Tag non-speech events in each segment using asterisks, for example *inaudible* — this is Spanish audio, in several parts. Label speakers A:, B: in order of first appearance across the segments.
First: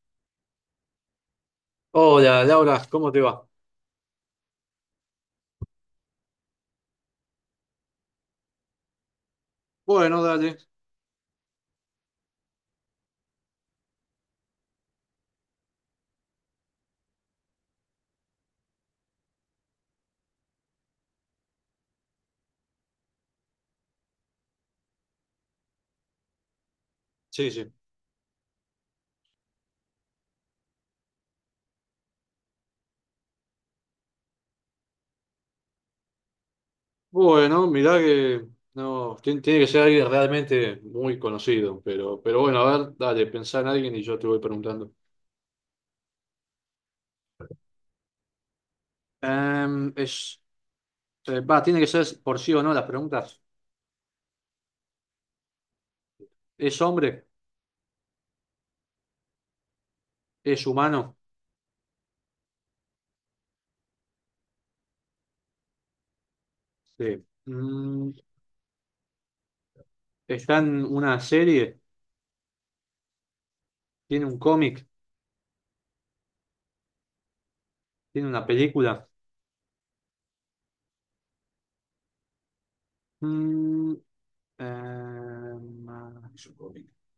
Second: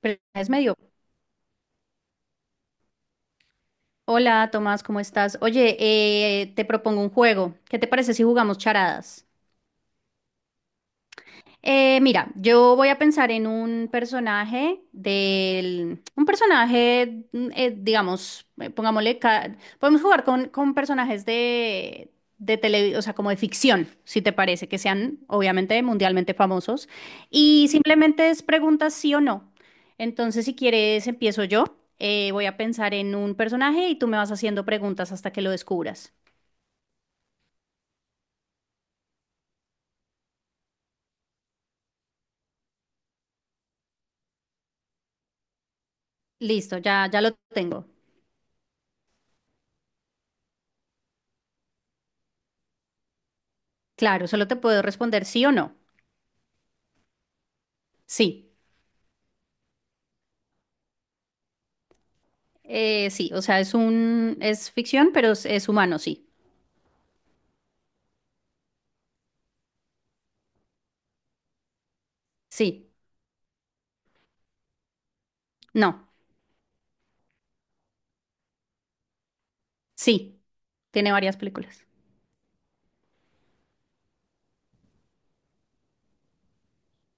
A: Pero es medio.
B: Hola, Laura, ¿cómo te va?
A: Hola, Tomás, ¿cómo estás? Oye, te propongo un juego. ¿Qué te parece si jugamos charadas?
B: Bueno, dale.
A: Mira, yo voy a pensar en un personaje, digamos, pongámosle, podemos jugar con personajes de tele, o sea, como de ficción, si te parece, que sean obviamente mundialmente famosos.
B: Sí,
A: Y
B: sí.
A: simplemente es preguntas sí o no. Entonces, si quieres, empiezo yo. Voy a pensar en un personaje y tú me vas haciendo preguntas hasta que lo descubras.
B: Bueno, mirá que no, tiene que ser alguien realmente muy conocido, pero bueno, a ver, dale, pensá en alguien y yo te voy preguntando.
A: Listo, ya lo tengo.
B: Em, es, Va, tiene que ser por sí o no las preguntas.
A: Claro, solo te puedo responder sí o no.
B: ¿Es hombre?
A: Sí.
B: ¿Es humano?
A: Sí, o sea, es ficción, pero es humano, sí.
B: Sí. ¿Está en una serie?
A: Sí,
B: ¿Tiene un cómic?
A: no,
B: ¿Tiene una película?
A: sí. Tiene varias películas.
B: Mm, em, ah,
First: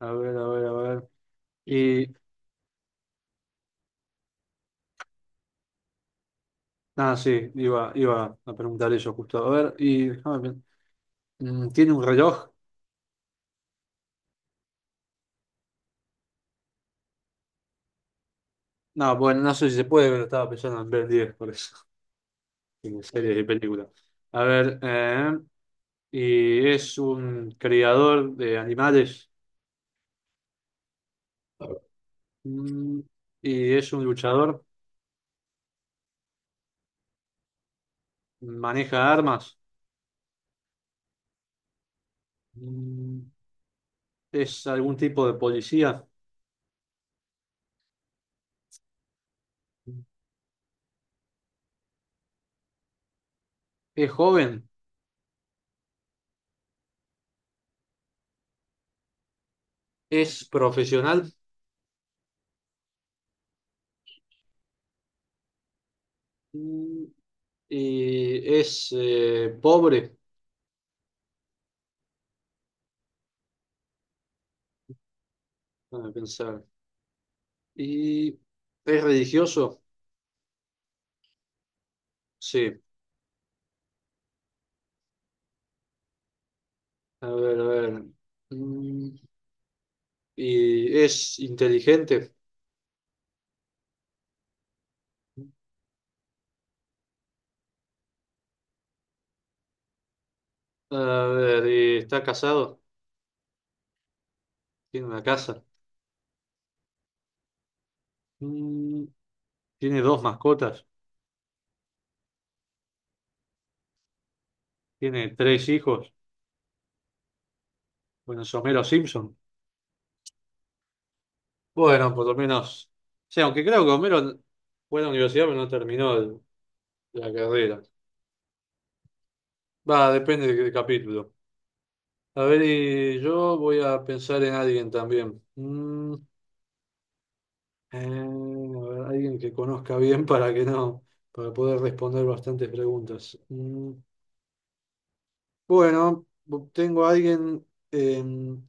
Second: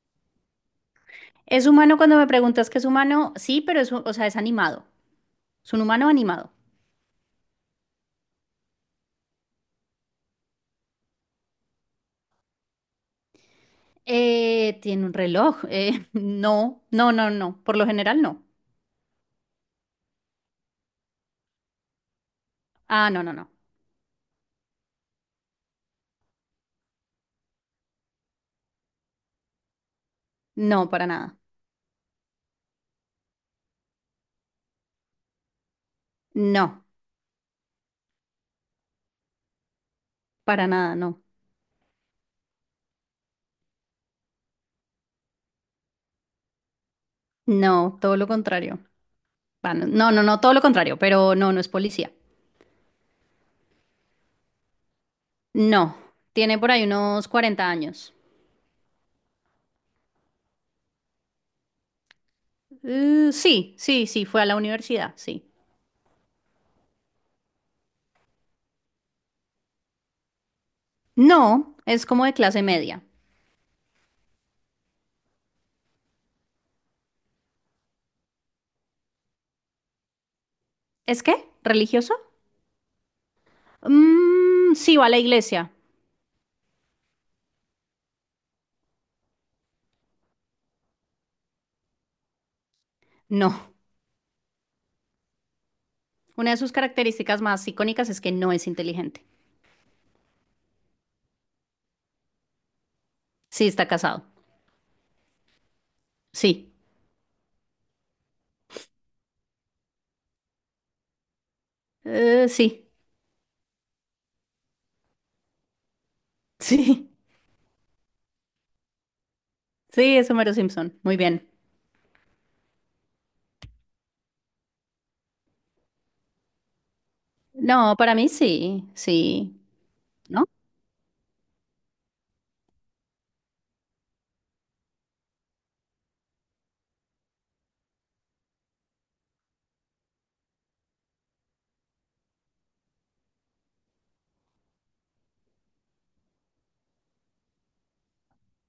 B: a ver, a ver, a ver.
A: Es humano cuando me preguntas que es humano, sí, pero o sea, es animado. Es un humano animado.
B: Ah, sí, iba a preguntar eso justo. A ver, y déjame ver. ¿Tiene un reloj?
A: Tiene un reloj. *laughs* No, no, no, no. Por lo general, no.
B: No, bueno, no sé si se puede, pero estaba pensando en ver 10, por eso. *laughs* En
A: Ah, no, no,
B: series y
A: no.
B: películas. A ver, y es un criador de animales.
A: No, para nada.
B: Mm, y es un luchador.
A: No,
B: Maneja armas.
A: para nada, no.
B: Mm, es algún tipo de policía.
A: No, todo lo contrario. Va, no, no, no, no, todo lo contrario, pero no, no es policía.
B: Es joven.
A: No, tiene por ahí unos 40 años.
B: Es profesional.
A: Sí, sí, sí, fue a la universidad, sí.
B: Mm, y es pobre.
A: No, es como de clase media.
B: Déjame pensar. Y es religioso,
A: ¿Es qué? ¿Religioso?
B: sí.
A: Mm, sí, va a la iglesia.
B: A ver, a ver. Mm, Y es inteligente.
A: No, una de sus características más icónicas es que no es inteligente.
B: A ver, y está casado.
A: Sí, está casado.
B: Tiene una casa.
A: Sí.
B: Mm, Tiene dos mascotas.
A: Sí,
B: Tiene tres hijos.
A: *laughs* sí,
B: Bueno, es Homero Simpson.
A: sí, es Homero Simpson. Muy bien.
B: Bueno, por lo menos. O sea, aunque creo que Homero fue a la universidad, pero no terminó la carrera.
A: No, para mí sí, sí,
B: Va,
A: ¿no?
B: depende del capítulo. A ver, y yo voy a pensar en alguien también. A ver, alguien que conozca bien para que no, para poder responder bastantes preguntas. Bueno, tengo a alguien en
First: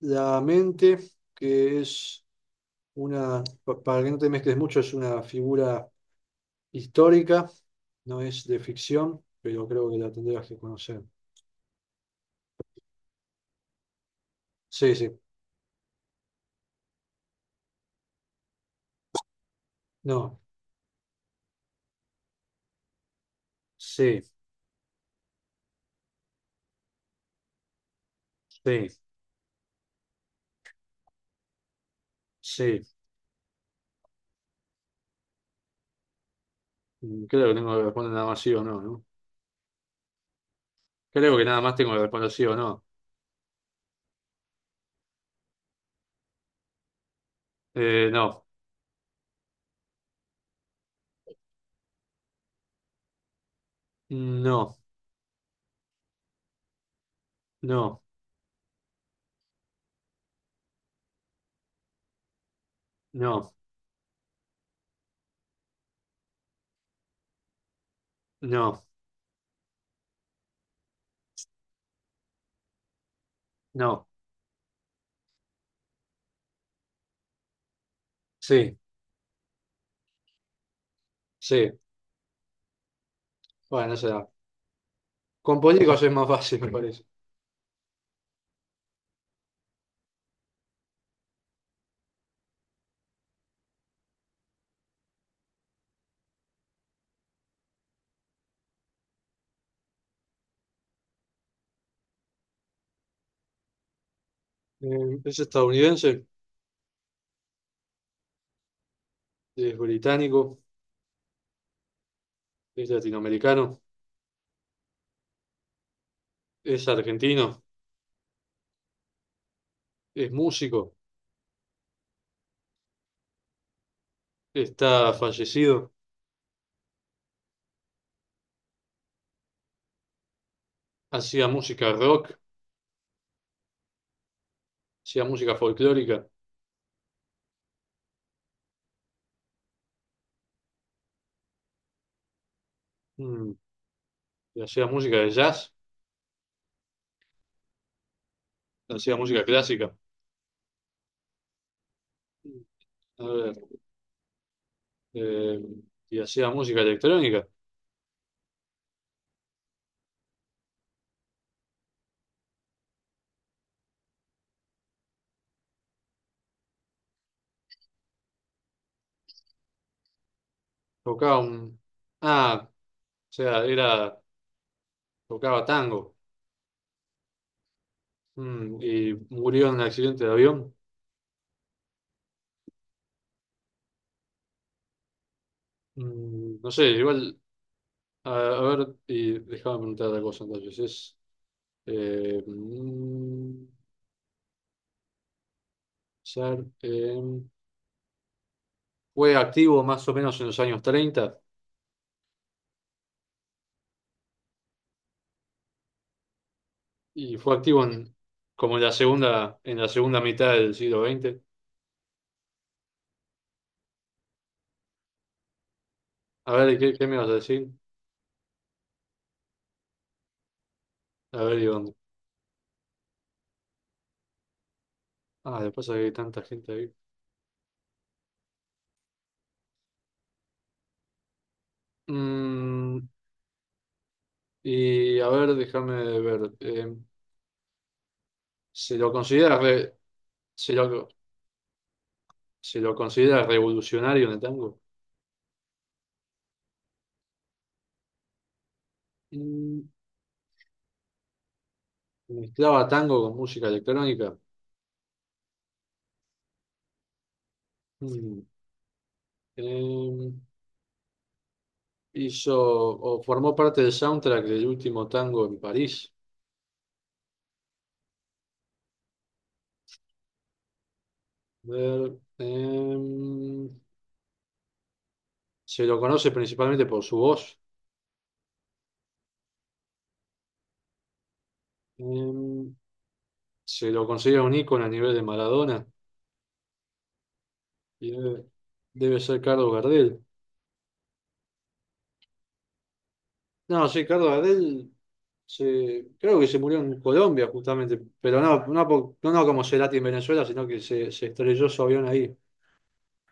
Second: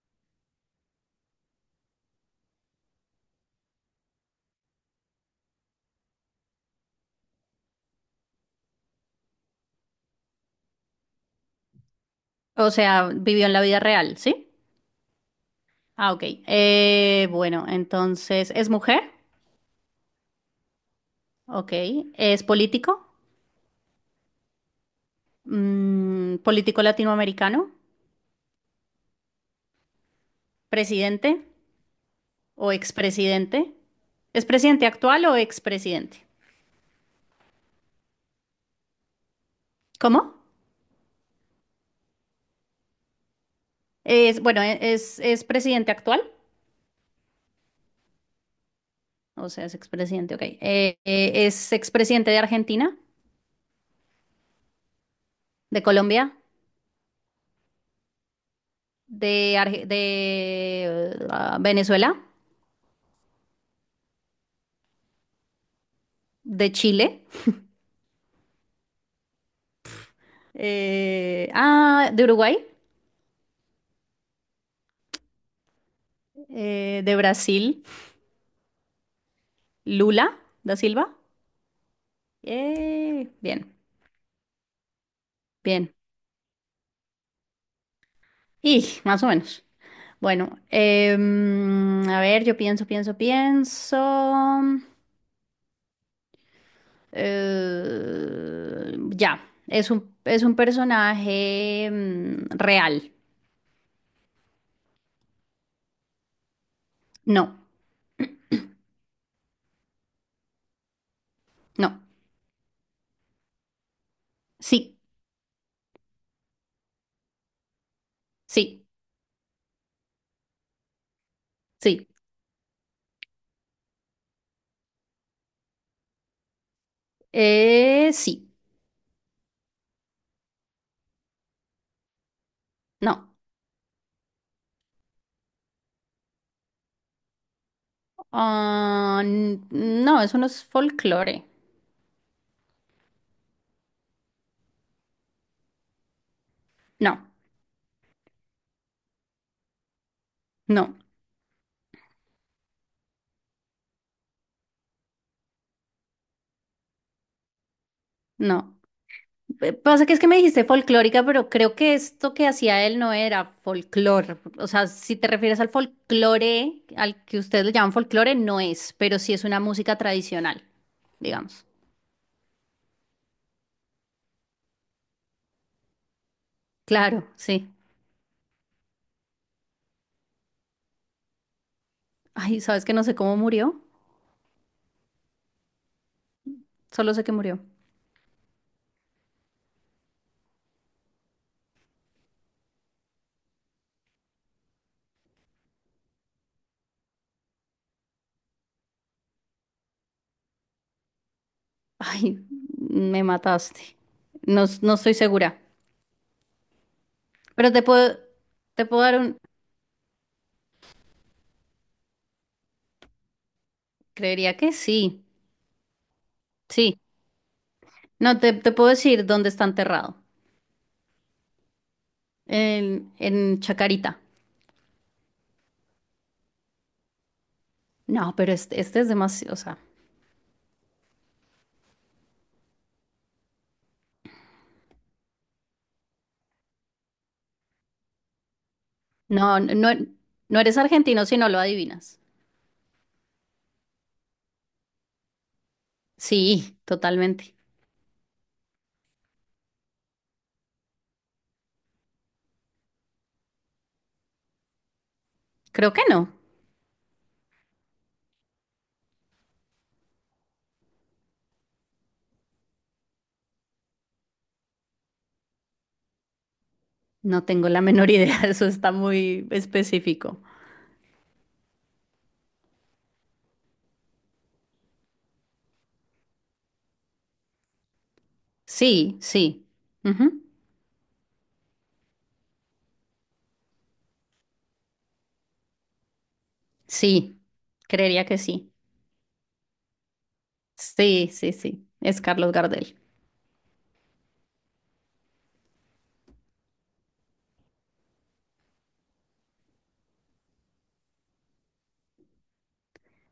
B: la mente que es una, para que no te mezcles mucho, es una figura histórica, no es de ficción, pero creo que la tendrías que conocer.
A: O sea, vivió en la vida real, ¿sí?
B: Sí, sí,
A: Ah, ok. Bueno, entonces, ¿es mujer?
B: no,
A: Ok. ¿Es político?
B: sí,
A: Mm, político latinoamericano,
B: sí,
A: presidente o
B: sí.
A: expresidente. ¿Es presidente actual o expresidente?
B: Creo que tengo que responder nada más sí o no, ¿no?
A: ¿Cómo?
B: Creo que nada más tengo que responder sí o no.
A: Es presidente actual,
B: No,
A: o sea, es expresidente, ok. Es expresidente de Argentina,
B: no.
A: de Colombia,
B: No,
A: de Venezuela,
B: no,
A: de Chile,
B: no,
A: de Uruguay,
B: no.
A: de Brasil,
B: Sí,
A: Lula da Silva.
B: sí.
A: Bien,
B: Bueno, no se da. Con
A: bien.
B: políticos es más fácil, me parece.
A: Y más o menos. Bueno, a ver, yo pienso, pienso, pienso. Ya, es un personaje real.
B: Es estadounidense,
A: No,
B: es británico,
A: no.
B: es latinoamericano,
A: Sí,
B: es argentino,
A: sí,
B: es músico,
A: sí.
B: está fallecido,
A: Sí,
B: hacía música rock,
A: no.
B: hacía música folclórica,
A: Ah, no, eso no es folclore.
B: mm, y hacía música de jazz,
A: No,
B: hacía música clásica,
A: no,
B: a ver, eh, y hacía música electrónica.
A: no. Pasa que es que me dijiste folclórica, pero creo que esto que hacía él no era folclore. O sea, si te refieres al folclore, al que ustedes le llaman folclore, no es, pero sí es una música tradicional,
B: Tocaba
A: digamos.
B: un. Ah, o sea, era. Tocaba tango.
A: Claro, sí.
B: Y murió en un accidente de avión.
A: Ay, ¿sabes que no sé cómo murió?
B: No sé,
A: Solo sé que
B: igual,
A: murió.
B: a ver, y déjame preguntar otra cosa entonces. Es, mm, pensar, em, Fue activo más o menos en los años 30
A: Ay, me mataste. No, no estoy segura.
B: y fue
A: Pero te
B: activo en,
A: puedo,
B: como en
A: te
B: la
A: puedo dar un...
B: segunda, en la segunda mitad del siglo XX.
A: Creería que sí,
B: A ver, ¿qué,
A: sí.
B: qué me vas a decir.
A: No, te puedo decir dónde está enterrado.
B: A ver, ¿y dónde?
A: En Chacarita.
B: Ah, después hay tanta gente ahí.
A: No, pero este es demasiado, o sea,
B: Mm, y a ver, déjame ver. Se lo considera,
A: no, no,
B: re-
A: no
B: se
A: eres
B: lo,
A: argentino si no lo adivinas.
B: Se lo considera revolucionario en el tango.
A: Sí, totalmente.
B: Mm, Mezclaba tango con música electrónica.
A: Creo que no.
B: Mm, eh, Hizo o formó parte del soundtrack del último tango en París.
A: No tengo la menor idea, *laughs* eso está muy específico.
B: A ver, se lo conoce principalmente por su voz.
A: Sí, sí. Ujú.
B: Eh, Se lo considera un ícono a nivel de Maradona.
A: Sí,
B: Y
A: creería que
B: debe,
A: sí.
B: debe ser Carlos Gardel.
A: Sí, sí, sí. Es Carlos Gardel.
B: No, sí, Carlos Gardel creo que se murió en Colombia justamente, pero no, no, no, no como Cerati en Venezuela, sino que se estrelló su avión ahí,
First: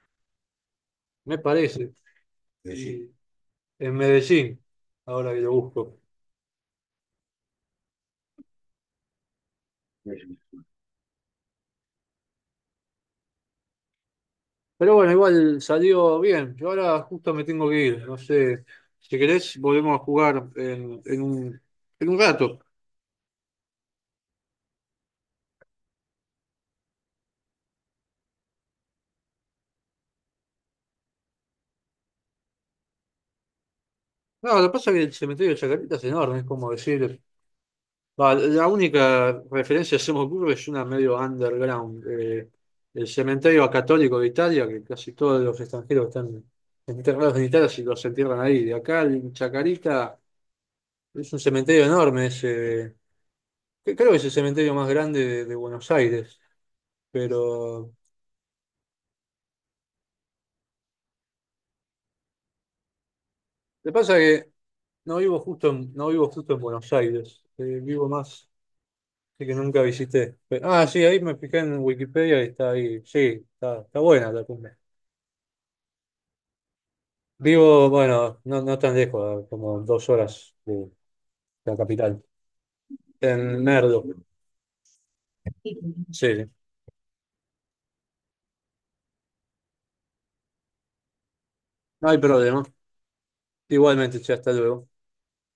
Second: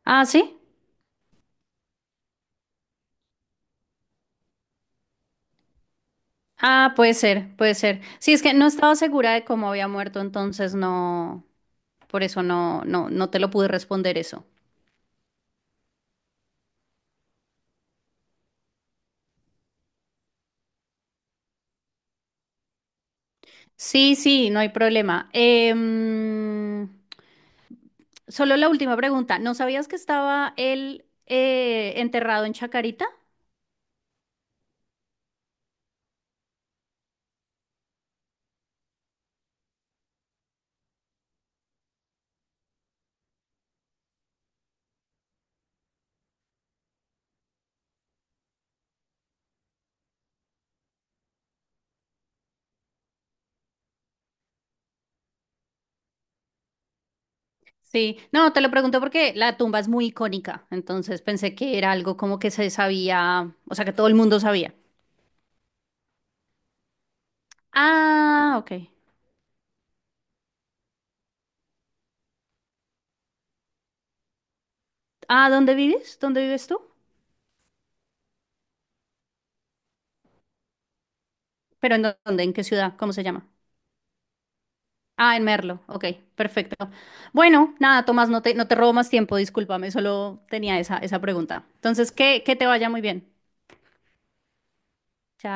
A: Ah, sí.
B: me parece, Medellín. Y en Medellín, ahora que lo busco.
A: Ah, puede ser, puede ser. Sí, es que no estaba segura de cómo había muerto, entonces no, por eso no, no, no te lo pude responder eso.
B: Pero bueno, igual salió bien. Yo ahora justo me tengo que ir, no sé, si querés volvemos a jugar en, en un rato.
A: Sí, sí, no hay problema. Solo la última pregunta. ¿No sabías que estaba él enterrado en Chacarita?
B: No, lo que pasa es que el cementerio de Chacarita es enorme, es como decir. No, la única referencia que hacemos burro es una medio underground. El cementerio católico de Italia, que casi todos los extranjeros están enterrados en Italia si los entierran ahí. De acá, en Chacarita, es un cementerio enorme ese, que creo que es el cementerio más grande de Buenos Aires. Pero
A: Sí, no, te lo pregunto porque la tumba es muy icónica, entonces pensé que era algo como que se sabía, o sea,
B: lo que
A: que todo el
B: pasa
A: mundo
B: es que
A: sabía.
B: no vivo justo en, Buenos Aires. Vivo más,
A: Ah, ok.
B: así que nunca visité. Ah, sí, ahí me fijé en Wikipedia y está ahí. Sí, está buena la cumbre.
A: Ah, ¿dónde vives? ¿Dónde vives tú?
B: Vivo, bueno, no, no tan lejos, como 2 horas de la
A: ¿Pero
B: capital.
A: dónde? ¿En qué ciudad? ¿Cómo se llama?
B: En Merdo.
A: Ah, en Merlo. Ok,
B: Sí, sí.
A: perfecto. Bueno, nada, Tomás, no te robo más tiempo, discúlpame, solo tenía esa pregunta.
B: No
A: Entonces,
B: hay
A: que
B: problema.
A: te vaya muy bien.
B: Igualmente, che, hasta luego.
A: Chao.